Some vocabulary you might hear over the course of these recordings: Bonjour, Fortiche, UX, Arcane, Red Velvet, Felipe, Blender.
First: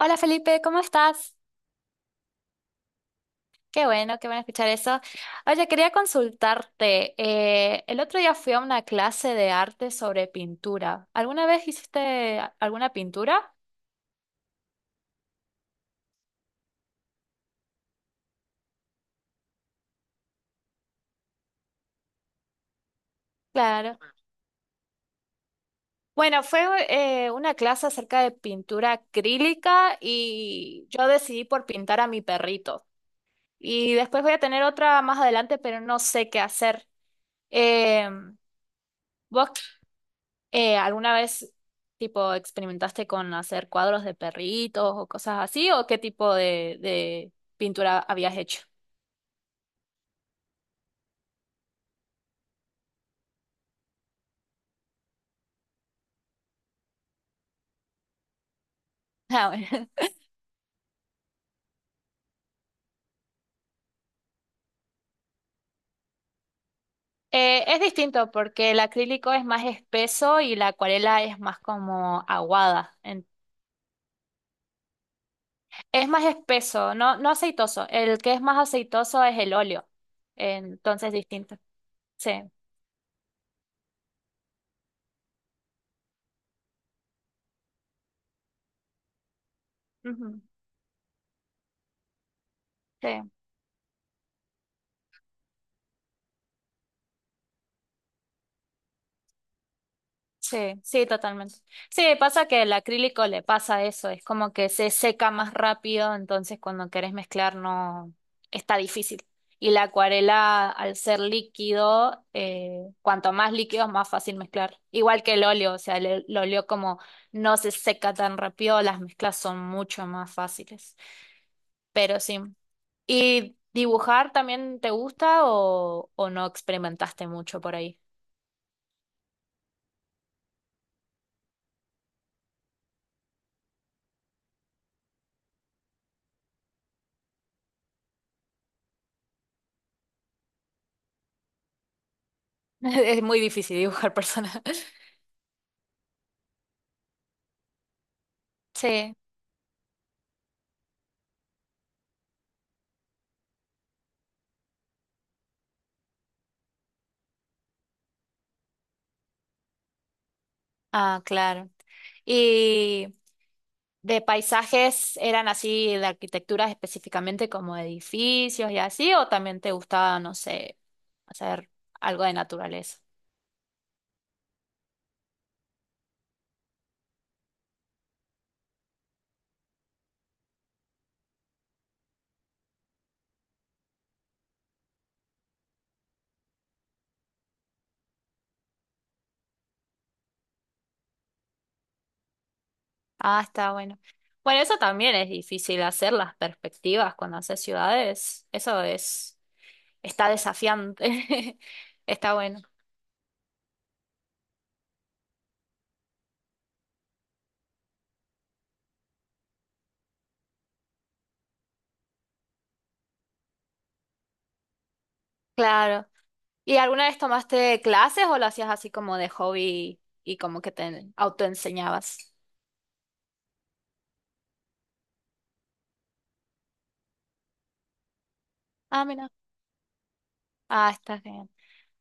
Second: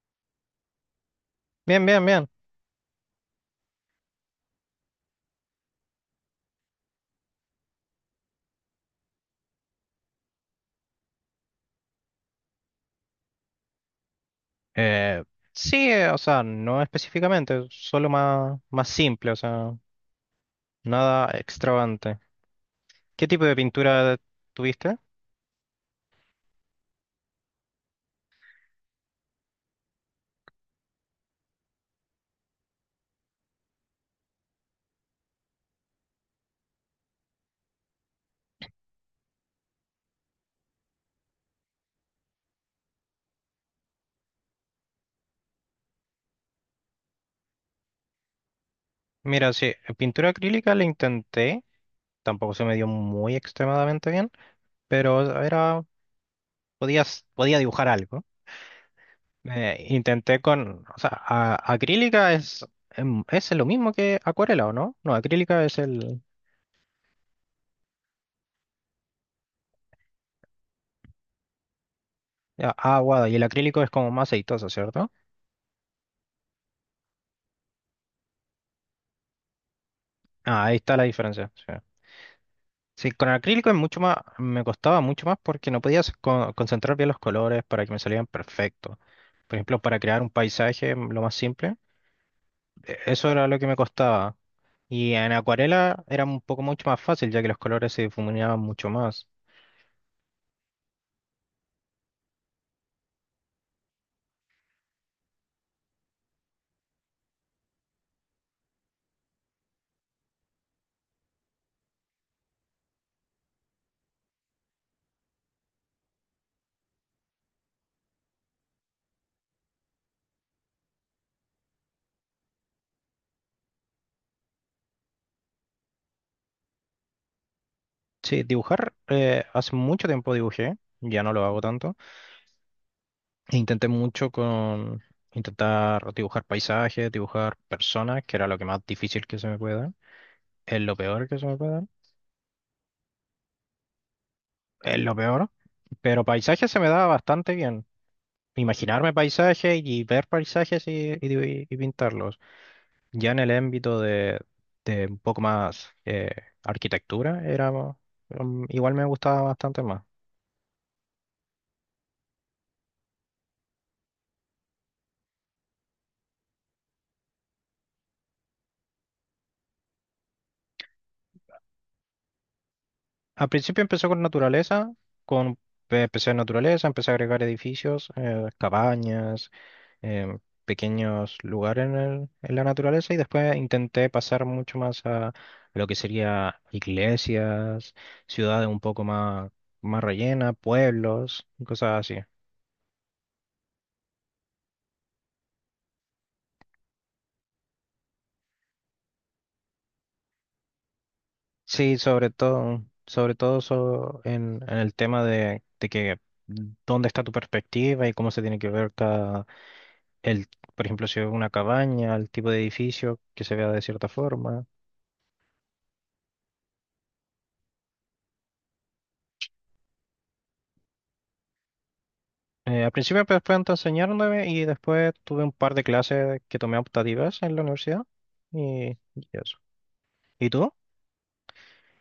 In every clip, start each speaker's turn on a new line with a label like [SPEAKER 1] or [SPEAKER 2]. [SPEAKER 1] Hola Felipe, ¿cómo estás?
[SPEAKER 2] Bien, bien, bien.
[SPEAKER 1] Qué bueno escuchar eso. Oye, quería consultarte. El otro día fui a una clase de arte sobre pintura. ¿Alguna vez hiciste alguna pintura?
[SPEAKER 2] Eh, sí, o sea, no específicamente, solo más simple, o sea, nada extravagante. ¿Qué tipo de
[SPEAKER 1] Claro.
[SPEAKER 2] pintura tuviste?
[SPEAKER 1] Bueno, fue una clase acerca de pintura acrílica y yo decidí por pintar a mi perrito. Y después voy a tener otra más adelante, pero no sé qué hacer. Eh, ¿Vos ¿alguna vez, tipo, experimentaste con hacer cuadros de perritos o cosas así? ¿O qué tipo de pintura habías hecho?
[SPEAKER 2] Mira, sí, pintura acrílica la intenté, tampoco se me dio muy extremadamente bien, pero podía dibujar algo.
[SPEAKER 1] Ah, bueno.
[SPEAKER 2] Intenté con, o sea, acrílica es, es lo mismo que acuarela, ¿o no? No, acrílica es el
[SPEAKER 1] Es distinto porque el acrílico es más espeso y la acuarela es más como aguada.
[SPEAKER 2] agua y el acrílico es como más aceitoso, ¿cierto?
[SPEAKER 1] Es más espeso, no, no aceitoso. El que es más aceitoso es el óleo.
[SPEAKER 2] Ah, ahí está la
[SPEAKER 1] Entonces,
[SPEAKER 2] diferencia.
[SPEAKER 1] distinto.
[SPEAKER 2] Sí.
[SPEAKER 1] Sí.
[SPEAKER 2] Sí, con el acrílico es mucho más, me costaba mucho más porque no podía concentrar bien los colores para que me salieran perfectos. Por ejemplo, para crear un
[SPEAKER 1] Ujú.
[SPEAKER 2] paisaje, lo más simple, eso
[SPEAKER 1] Sí.
[SPEAKER 2] era lo que me costaba. Y en acuarela era un poco mucho más fácil, ya que los colores se difuminaban mucho más.
[SPEAKER 1] Sí, sí, totalmente. Sí, pasa que el acrílico le pasa eso, es como que se seca más rápido, entonces cuando querés mezclar no está difícil. Y la acuarela, al ser líquido, cuanto más líquido, más fácil mezclar. Igual que el óleo, o sea, el óleo como no se seca tan rápido, las mezclas son mucho más fáciles. Pero sí. ¿Y dibujar también te gusta o no experimentaste mucho por ahí?
[SPEAKER 2] Sí, dibujar, hace mucho tiempo dibujé, ya no lo hago tanto. e intenté mucho con intentar dibujar paisajes, dibujar personas, que era lo que más difícil que se me pueda. Es lo peor que se me puede dar.
[SPEAKER 1] Es muy difícil dibujar personas.
[SPEAKER 2] Es lo peor. Pero paisaje se me daba bastante bien. Imaginarme
[SPEAKER 1] Sí.
[SPEAKER 2] paisajes y ver paisajes y pintarlos. Ya en el ámbito de un poco más arquitectura, era, igual me gustaba bastante más.
[SPEAKER 1] Ah, claro. Y de paisajes, ¿eran así de arquitecturas específicamente como edificios y así? ¿O también te gustaba, no sé, hacer algo de naturaleza?
[SPEAKER 2] Al principio empezó con naturaleza, con, empecé en naturaleza, empecé a agregar edificios, cabañas, eh, pequeños lugares en la naturaleza y después intenté pasar mucho más a lo que sería iglesias, ciudades un poco más, más rellenas, pueblos, y cosas así.
[SPEAKER 1] Ah, está bueno. Bueno, eso también es difícil hacer las perspectivas cuando haces ciudades. Eso es, está desafiante.
[SPEAKER 2] Sí,
[SPEAKER 1] Está bueno.
[SPEAKER 2] en, el tema de que dónde está tu perspectiva y cómo se tiene que ver cada, el, por ejemplo, si es una cabaña, el tipo de edificio que se vea de cierta forma.
[SPEAKER 1] Claro. ¿Y alguna vez tomaste clases o lo hacías así como de hobby y como que te autoenseñabas?
[SPEAKER 2] Al principio pues, fue entonces enseñándome y después tuve un par de clases que tomé optativas en la universidad y,
[SPEAKER 1] Ah,
[SPEAKER 2] y
[SPEAKER 1] mira.
[SPEAKER 2] eso. ¿Y tú?
[SPEAKER 1] Ah, está bien.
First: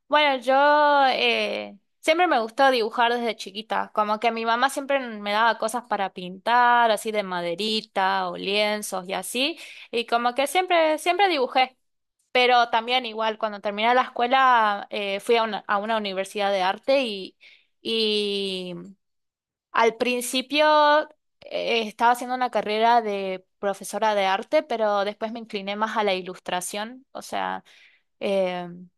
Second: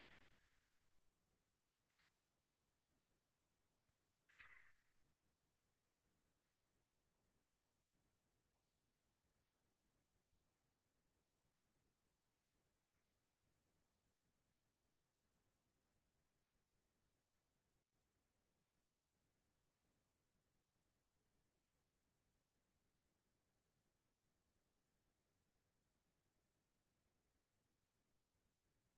[SPEAKER 1] Bueno, yo siempre me gustó dibujar desde chiquita, como que mi mamá siempre me daba cosas para pintar, así de maderita o lienzos y así, y como que siempre, siempre dibujé, pero también igual cuando terminé la escuela fui a una, universidad de arte y al principio estaba haciendo una carrera de profesora de arte, pero después me incliné más a la ilustración, o sea... em,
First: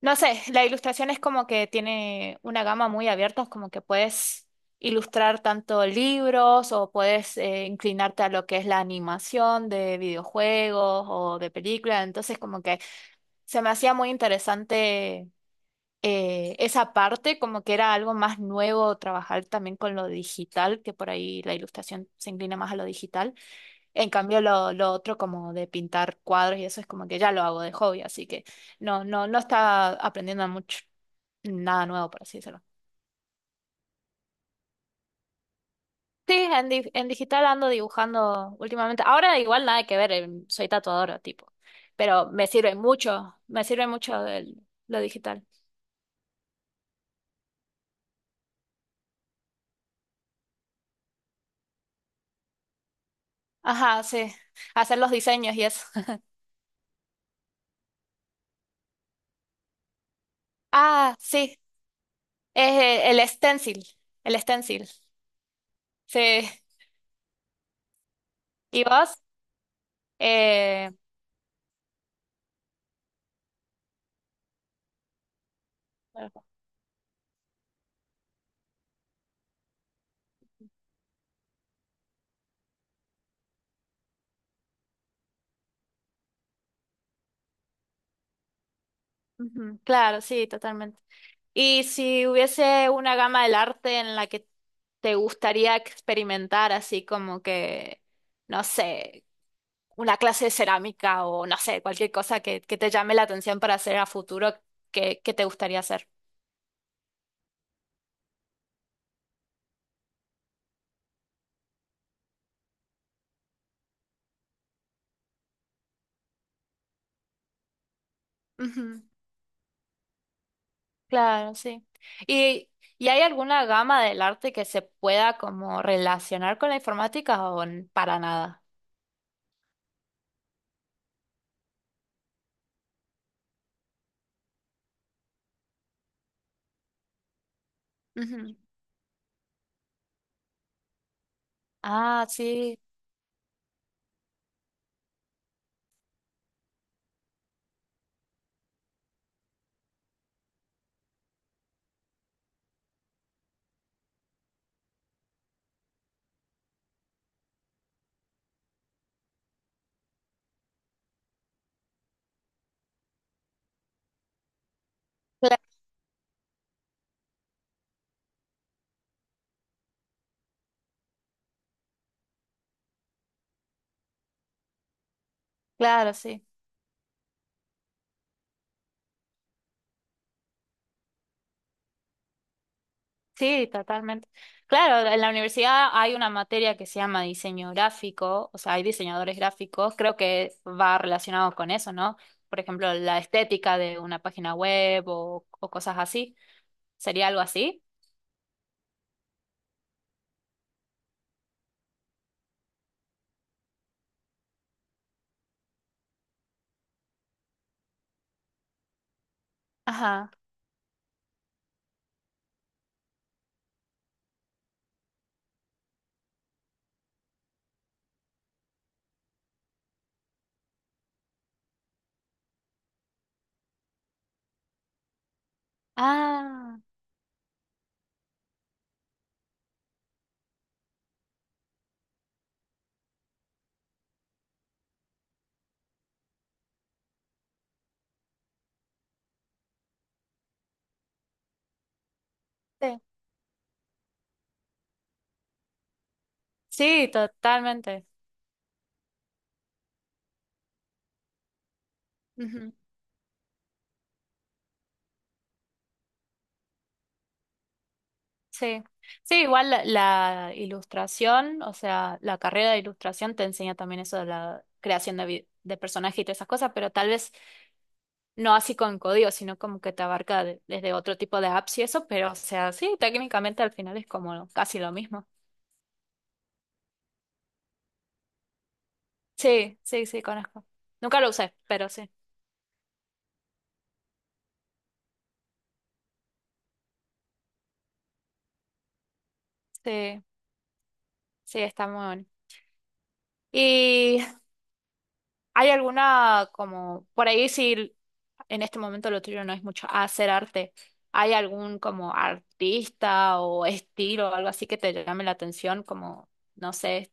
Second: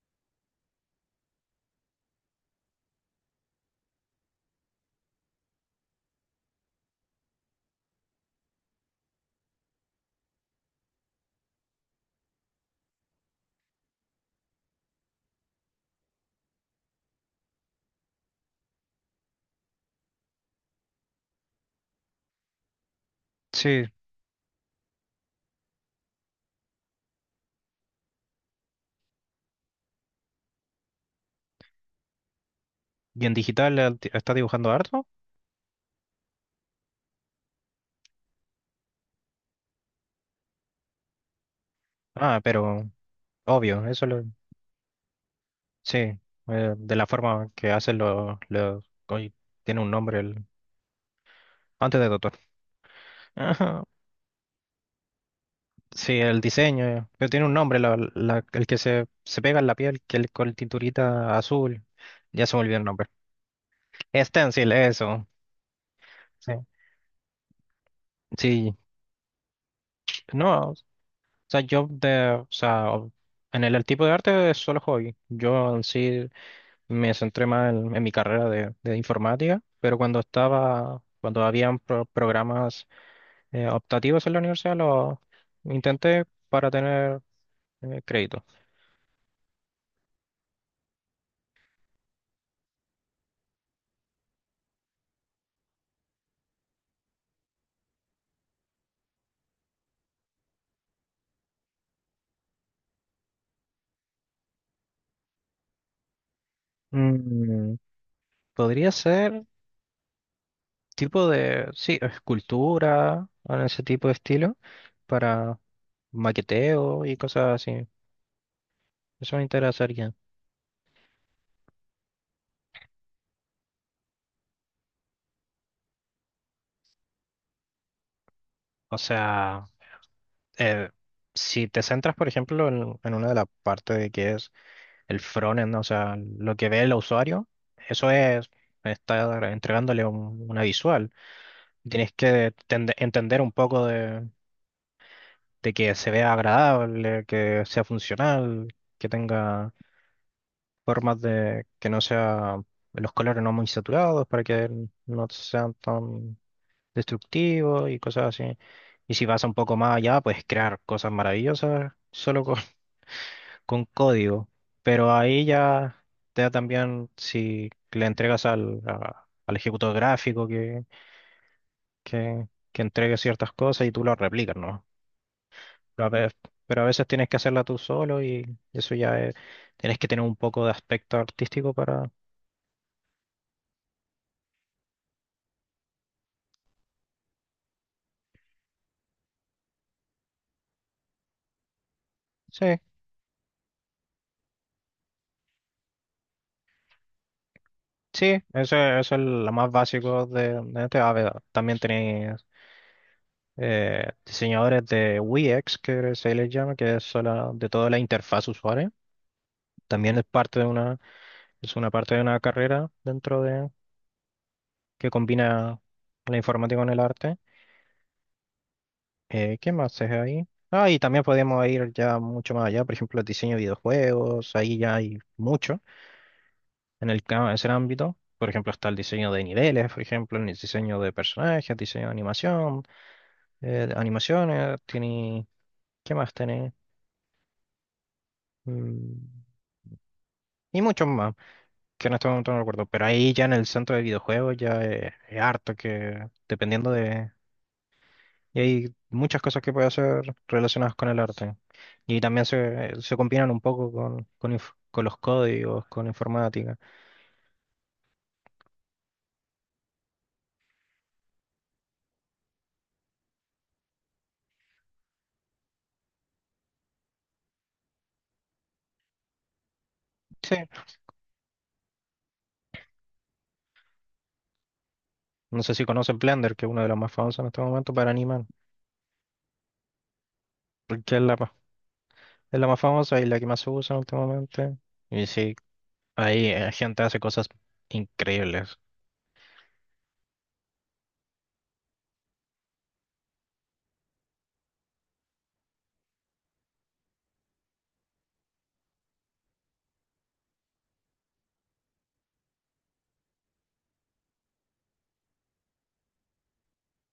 [SPEAKER 1] no sé, la ilustración es como que tiene una gama muy abierta, es como que puedes ilustrar tanto libros o puedes inclinarte a lo que es la animación de videojuegos o de películas, entonces como que se me hacía muy interesante esa parte, como que era algo más nuevo trabajar también con lo digital, que por ahí la ilustración se inclina más a lo digital.
[SPEAKER 2] Sí.
[SPEAKER 1] En cambio, lo otro como de pintar cuadros y eso es como que ya lo hago de hobby, así que no, no, no está aprendiendo mucho, nada nuevo, por así decirlo.
[SPEAKER 2] ¿Y en digital estás dibujando harto?
[SPEAKER 1] Sí, en digital ando dibujando últimamente. Ahora igual nada que ver, soy tatuadora, tipo. Pero
[SPEAKER 2] Ah, pero
[SPEAKER 1] me
[SPEAKER 2] obvio,
[SPEAKER 1] sirve
[SPEAKER 2] eso lo.
[SPEAKER 1] mucho lo digital.
[SPEAKER 2] Sí, de la forma que hacen hoy tiene un nombre el. Antes de Totó. Ajá.
[SPEAKER 1] Ajá, sí. Hacer los diseños y eso.
[SPEAKER 2] Sí, el diseño, pero tiene un nombre, el que se pega en la piel, que el, con el
[SPEAKER 1] Ah,
[SPEAKER 2] tinturita
[SPEAKER 1] sí.
[SPEAKER 2] azul, ya se me
[SPEAKER 1] Es
[SPEAKER 2] olvidó el nombre.
[SPEAKER 1] el stencil. El
[SPEAKER 2] Stencil,
[SPEAKER 1] stencil.
[SPEAKER 2] eso.
[SPEAKER 1] Sí.
[SPEAKER 2] Sí. Sí,
[SPEAKER 1] ¿Y vos?
[SPEAKER 2] no. O
[SPEAKER 1] Eh,
[SPEAKER 2] sea, yo de, o sea, o- en el tipo de arte es solo hobby. Yo en sí me centré más en mi carrera de informática, pero cuando habían programas optativos en la universidad, lo intenté para tener crédito.
[SPEAKER 1] ujú, claro, sí, totalmente. Y si hubiese una gama del arte en la que te gustaría experimentar, así como que, no sé, una clase de cerámica o no sé, cualquier cosa que te llame la atención para hacer a futuro, ¿qué te gustaría hacer?
[SPEAKER 2] Mm, Podría ser tipo de, sí, escultura, o ese tipo de estilo, para maqueteo y cosas así.
[SPEAKER 1] Ujú.
[SPEAKER 2] Eso me interesaría.
[SPEAKER 1] Claro, sí. ¿Y, y hay alguna gama del arte que se pueda como relacionar con la informática o n- para nada?
[SPEAKER 2] O sea, eh, si te centras, por ejemplo, en una de las partes de que es el frontend, ¿no? O sea, lo que ve el usuario, eso es
[SPEAKER 1] Ujú.
[SPEAKER 2] estar entregándole una visual. Tienes
[SPEAKER 1] Ah,
[SPEAKER 2] que
[SPEAKER 1] sí,
[SPEAKER 2] entender un poco de que se vea agradable, que sea funcional, que tenga formas de que no sea los colores no muy saturados para que no sean tan destructivos y cosas así. Y si vas un poco más allá, puedes crear cosas maravillosas solo con código, pero ahí
[SPEAKER 1] cla-
[SPEAKER 2] ya te da también si le entregas al ejecutor gráfico que entregue ciertas cosas y tú lo replicas, ¿no? Pero a
[SPEAKER 1] claro,
[SPEAKER 2] veces,
[SPEAKER 1] sí.
[SPEAKER 2] pero a veces tienes que hacerla tú solo y eso ya tienes que tener un poco de aspecto artístico para.
[SPEAKER 1] Sí, totalmente. Claro, en la universidad hay una materia que se llama diseño gráfico, o sea, hay diseñadores gráficos, creo que va relacionado con eso, ¿no? Por
[SPEAKER 2] Sí,
[SPEAKER 1] ejemplo, la estética de una página web o cosas así. ¿Sería algo así?
[SPEAKER 2] sí, eso, eso es lo más básico de este. A ver, también tenés, diseñadores de UX que se les llama, que es de toda la interfaz usuario. También es
[SPEAKER 1] Ajá.
[SPEAKER 2] parte de una es una parte de una carrera dentro de que combina la informática con el arte. ¿Qué más es ahí? Ah, y también podemos ir ya mucho más allá, por ejemplo, el diseño de videojuegos, ahí ya hay mucho
[SPEAKER 1] Ah,
[SPEAKER 2] ese ámbito. Por ejemplo, está el diseño de niveles, por ejemplo, el diseño de personajes, diseño de animación, animaciones, tiene, ¿qué más tiene? Mm, y muchos más, que en este momento no recuerdo,
[SPEAKER 1] sí.
[SPEAKER 2] pero ahí ya en el centro de videojuegos ya es harto que dependiendo.
[SPEAKER 1] Sí, totalmente.
[SPEAKER 2] Y hay muchas cosas que puede hacer relacionadas con el arte. Y también
[SPEAKER 1] Ujú.
[SPEAKER 2] se combinan un poco con, con los códigos, con informática.
[SPEAKER 1] Sí. Sí, igual la ilustración, o sea, la carrera de ilustración te enseña también eso de la creación de personajes y todas esas cosas, pero tal vez no así con código, sino como que te abarca
[SPEAKER 2] Sí,
[SPEAKER 1] desde otro tipo de apps y eso, pero o sea, sí, técnicamente al final es como casi lo mismo.
[SPEAKER 2] no sé si conocen Blender, que es una de las más famosas en este momento para animar,
[SPEAKER 1] Sí, sí, sí, conozco.
[SPEAKER 2] porque
[SPEAKER 1] Nunca lo usé, pero sí,
[SPEAKER 2] es la más famosa y la que más se usa en este momento. Y sí, ahí gente hace cosas increíbles.
[SPEAKER 1] sí, sí, está muy bueno. ¿Y hay alguna como, por ahí si en este momento lo tuyo no es mucho hacer arte, hay algún como artista o estilo o algo así que te llame la atención? Como, no sé,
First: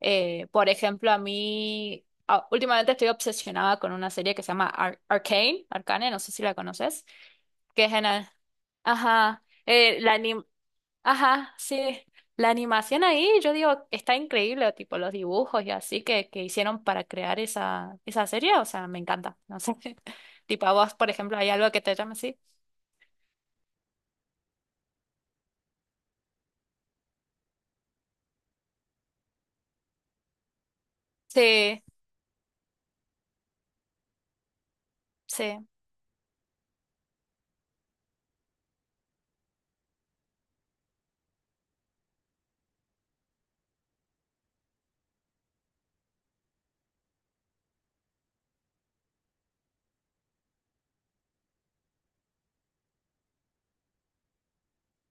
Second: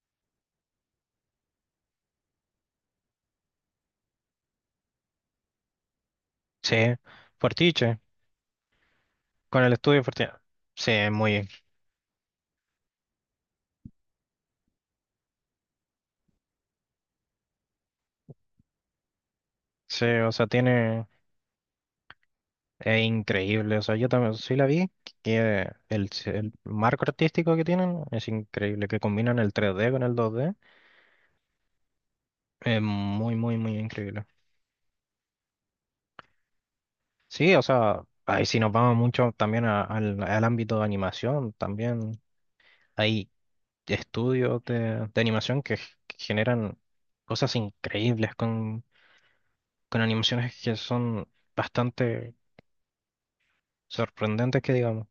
[SPEAKER 1] Por ejemplo, a mí últimamente estoy obsesionada con una serie que se llama Arcane, no sé si la
[SPEAKER 2] Sí,
[SPEAKER 1] conoces, que es
[SPEAKER 2] Fortiche,
[SPEAKER 1] en ajá,
[SPEAKER 2] con el estudio Fortiche. Sí, muy.
[SPEAKER 1] ajá, sí, la animación ahí, yo digo, está increíble, tipo los dibujos y así que hicieron para crear esa serie, o sea, me encanta, no sé.
[SPEAKER 2] Sí, o sea,
[SPEAKER 1] Tipo a vos,
[SPEAKER 2] tiene.
[SPEAKER 1] por ejemplo, hay algo que te llame así.
[SPEAKER 2] Es increíble, o sea, yo también sí la vi, que el marco artístico que tienen es increíble, que combinan el 3D con el 2D,
[SPEAKER 1] Sí,
[SPEAKER 2] es muy, muy, muy increíble.
[SPEAKER 1] sí,
[SPEAKER 2] Sí, o sea, ahí si nos vamos mucho también al ámbito de animación, también hay estudios de animación que generan cosas increíbles con, animaciones que son bastante sorprendentes, que digamos.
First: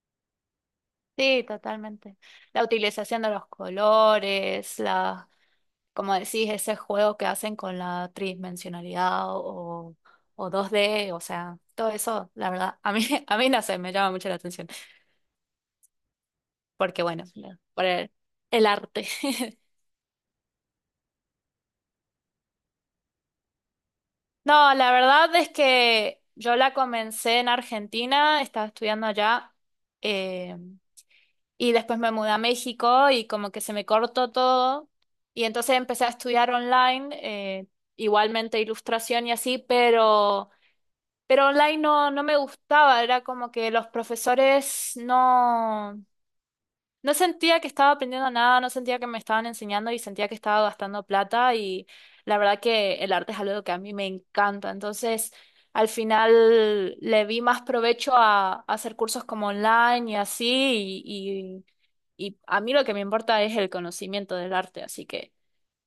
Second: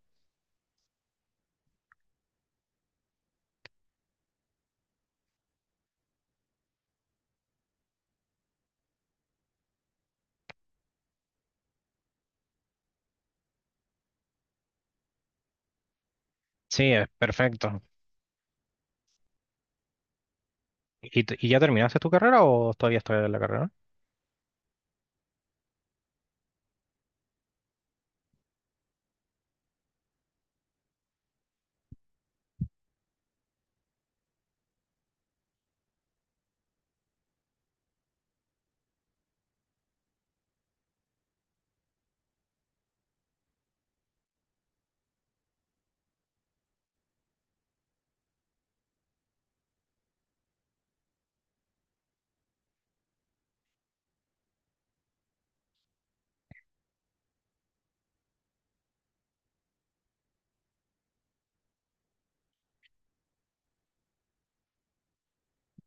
[SPEAKER 1] sí, totalmente. La utilización de los colores, las como decís, ese juego que hacen con la tridimensionalidad o 2D, o sea, todo eso, la verdad, a mí, a mí no sé, me llama mucho la atención,
[SPEAKER 2] Sí,
[SPEAKER 1] porque
[SPEAKER 2] es
[SPEAKER 1] bueno,
[SPEAKER 2] perfecto.
[SPEAKER 1] por el arte.
[SPEAKER 2] ¿Y ya terminaste tu carrera o todavía estás en la carrera?
[SPEAKER 1] No, la verdad es que yo la comencé en Argentina, estaba estudiando allá, eh, y después me mudé a México y como que se me cortó todo, y entonces empecé a estudiar online, igualmente ilustración y así, pero... Pero online no, no me gustaba, era como que los profesores no, no sentía que estaba aprendiendo nada, no sentía que me estaban enseñando y sentía que estaba gastando plata y la verdad que el arte es algo que a mí me encanta. Entonces, al final le vi más provecho a, hacer cursos como online y así y, y a mí lo que me importa es el conocimiento del arte, así que...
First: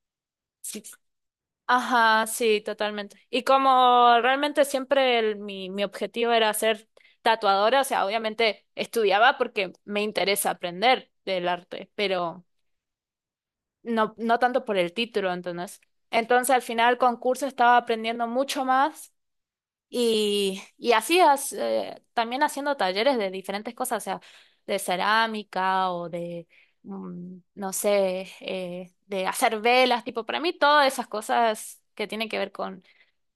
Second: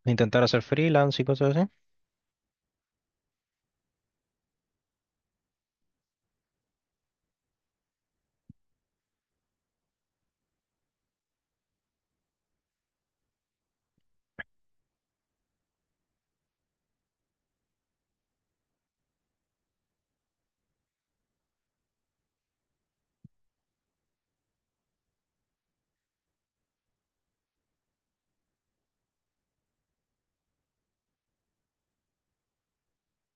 [SPEAKER 2] Intentar hacer
[SPEAKER 1] Si,
[SPEAKER 2] freelance y cosas así.
[SPEAKER 1] ajá, sí, totalmente. Y como realmente siempre mi objetivo era ser tatuadora, o sea, obviamente estudiaba porque me interesa aprender del arte, pero no, no tanto por el título, entonces. Entonces, al final, con curso estaba aprendiendo mucho más y así también haciendo talleres de diferentes cosas, o sea, de cerámica o de, no sé, de hacer velas, tipo, para mí todas esas cosas que tienen que ver con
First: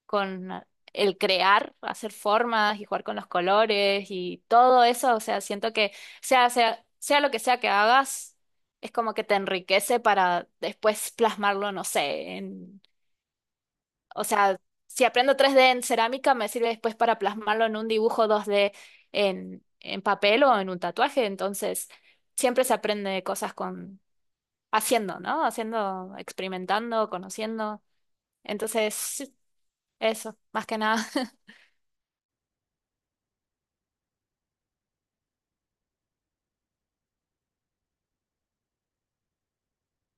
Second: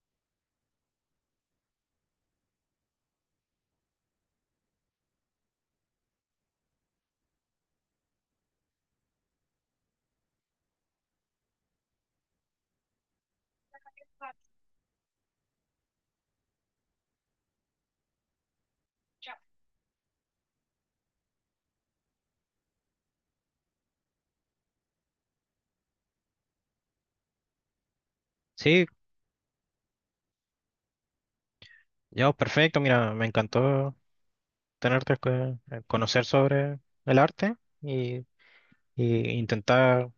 [SPEAKER 1] con el crear, hacer formas y jugar con los colores y todo eso, o sea, siento que sea lo que sea que hagas, es como que te enriquece para después plasmarlo, no sé, en, o sea, si aprendo 3D en cerámica, me sirve después para plasmarlo en un dibujo 2D en papel o en un tatuaje, entonces siempre se aprende cosas con haciendo, ¿no? Haciendo, experimentando, conociendo.
[SPEAKER 2] Sí,
[SPEAKER 1] Entonces, sí, eso, más que nada.
[SPEAKER 2] ya, pues, perfecto. Mira, me encantó tenerte, conocer sobre el arte y intentar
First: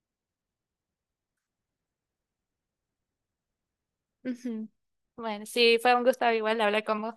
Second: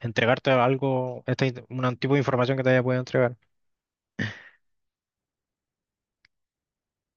[SPEAKER 2] entregarte algo, este, un tipo de información que te haya podido entregar.
[SPEAKER 1] Ujú. Bueno, sí, fue un gusto igual hablar con vos.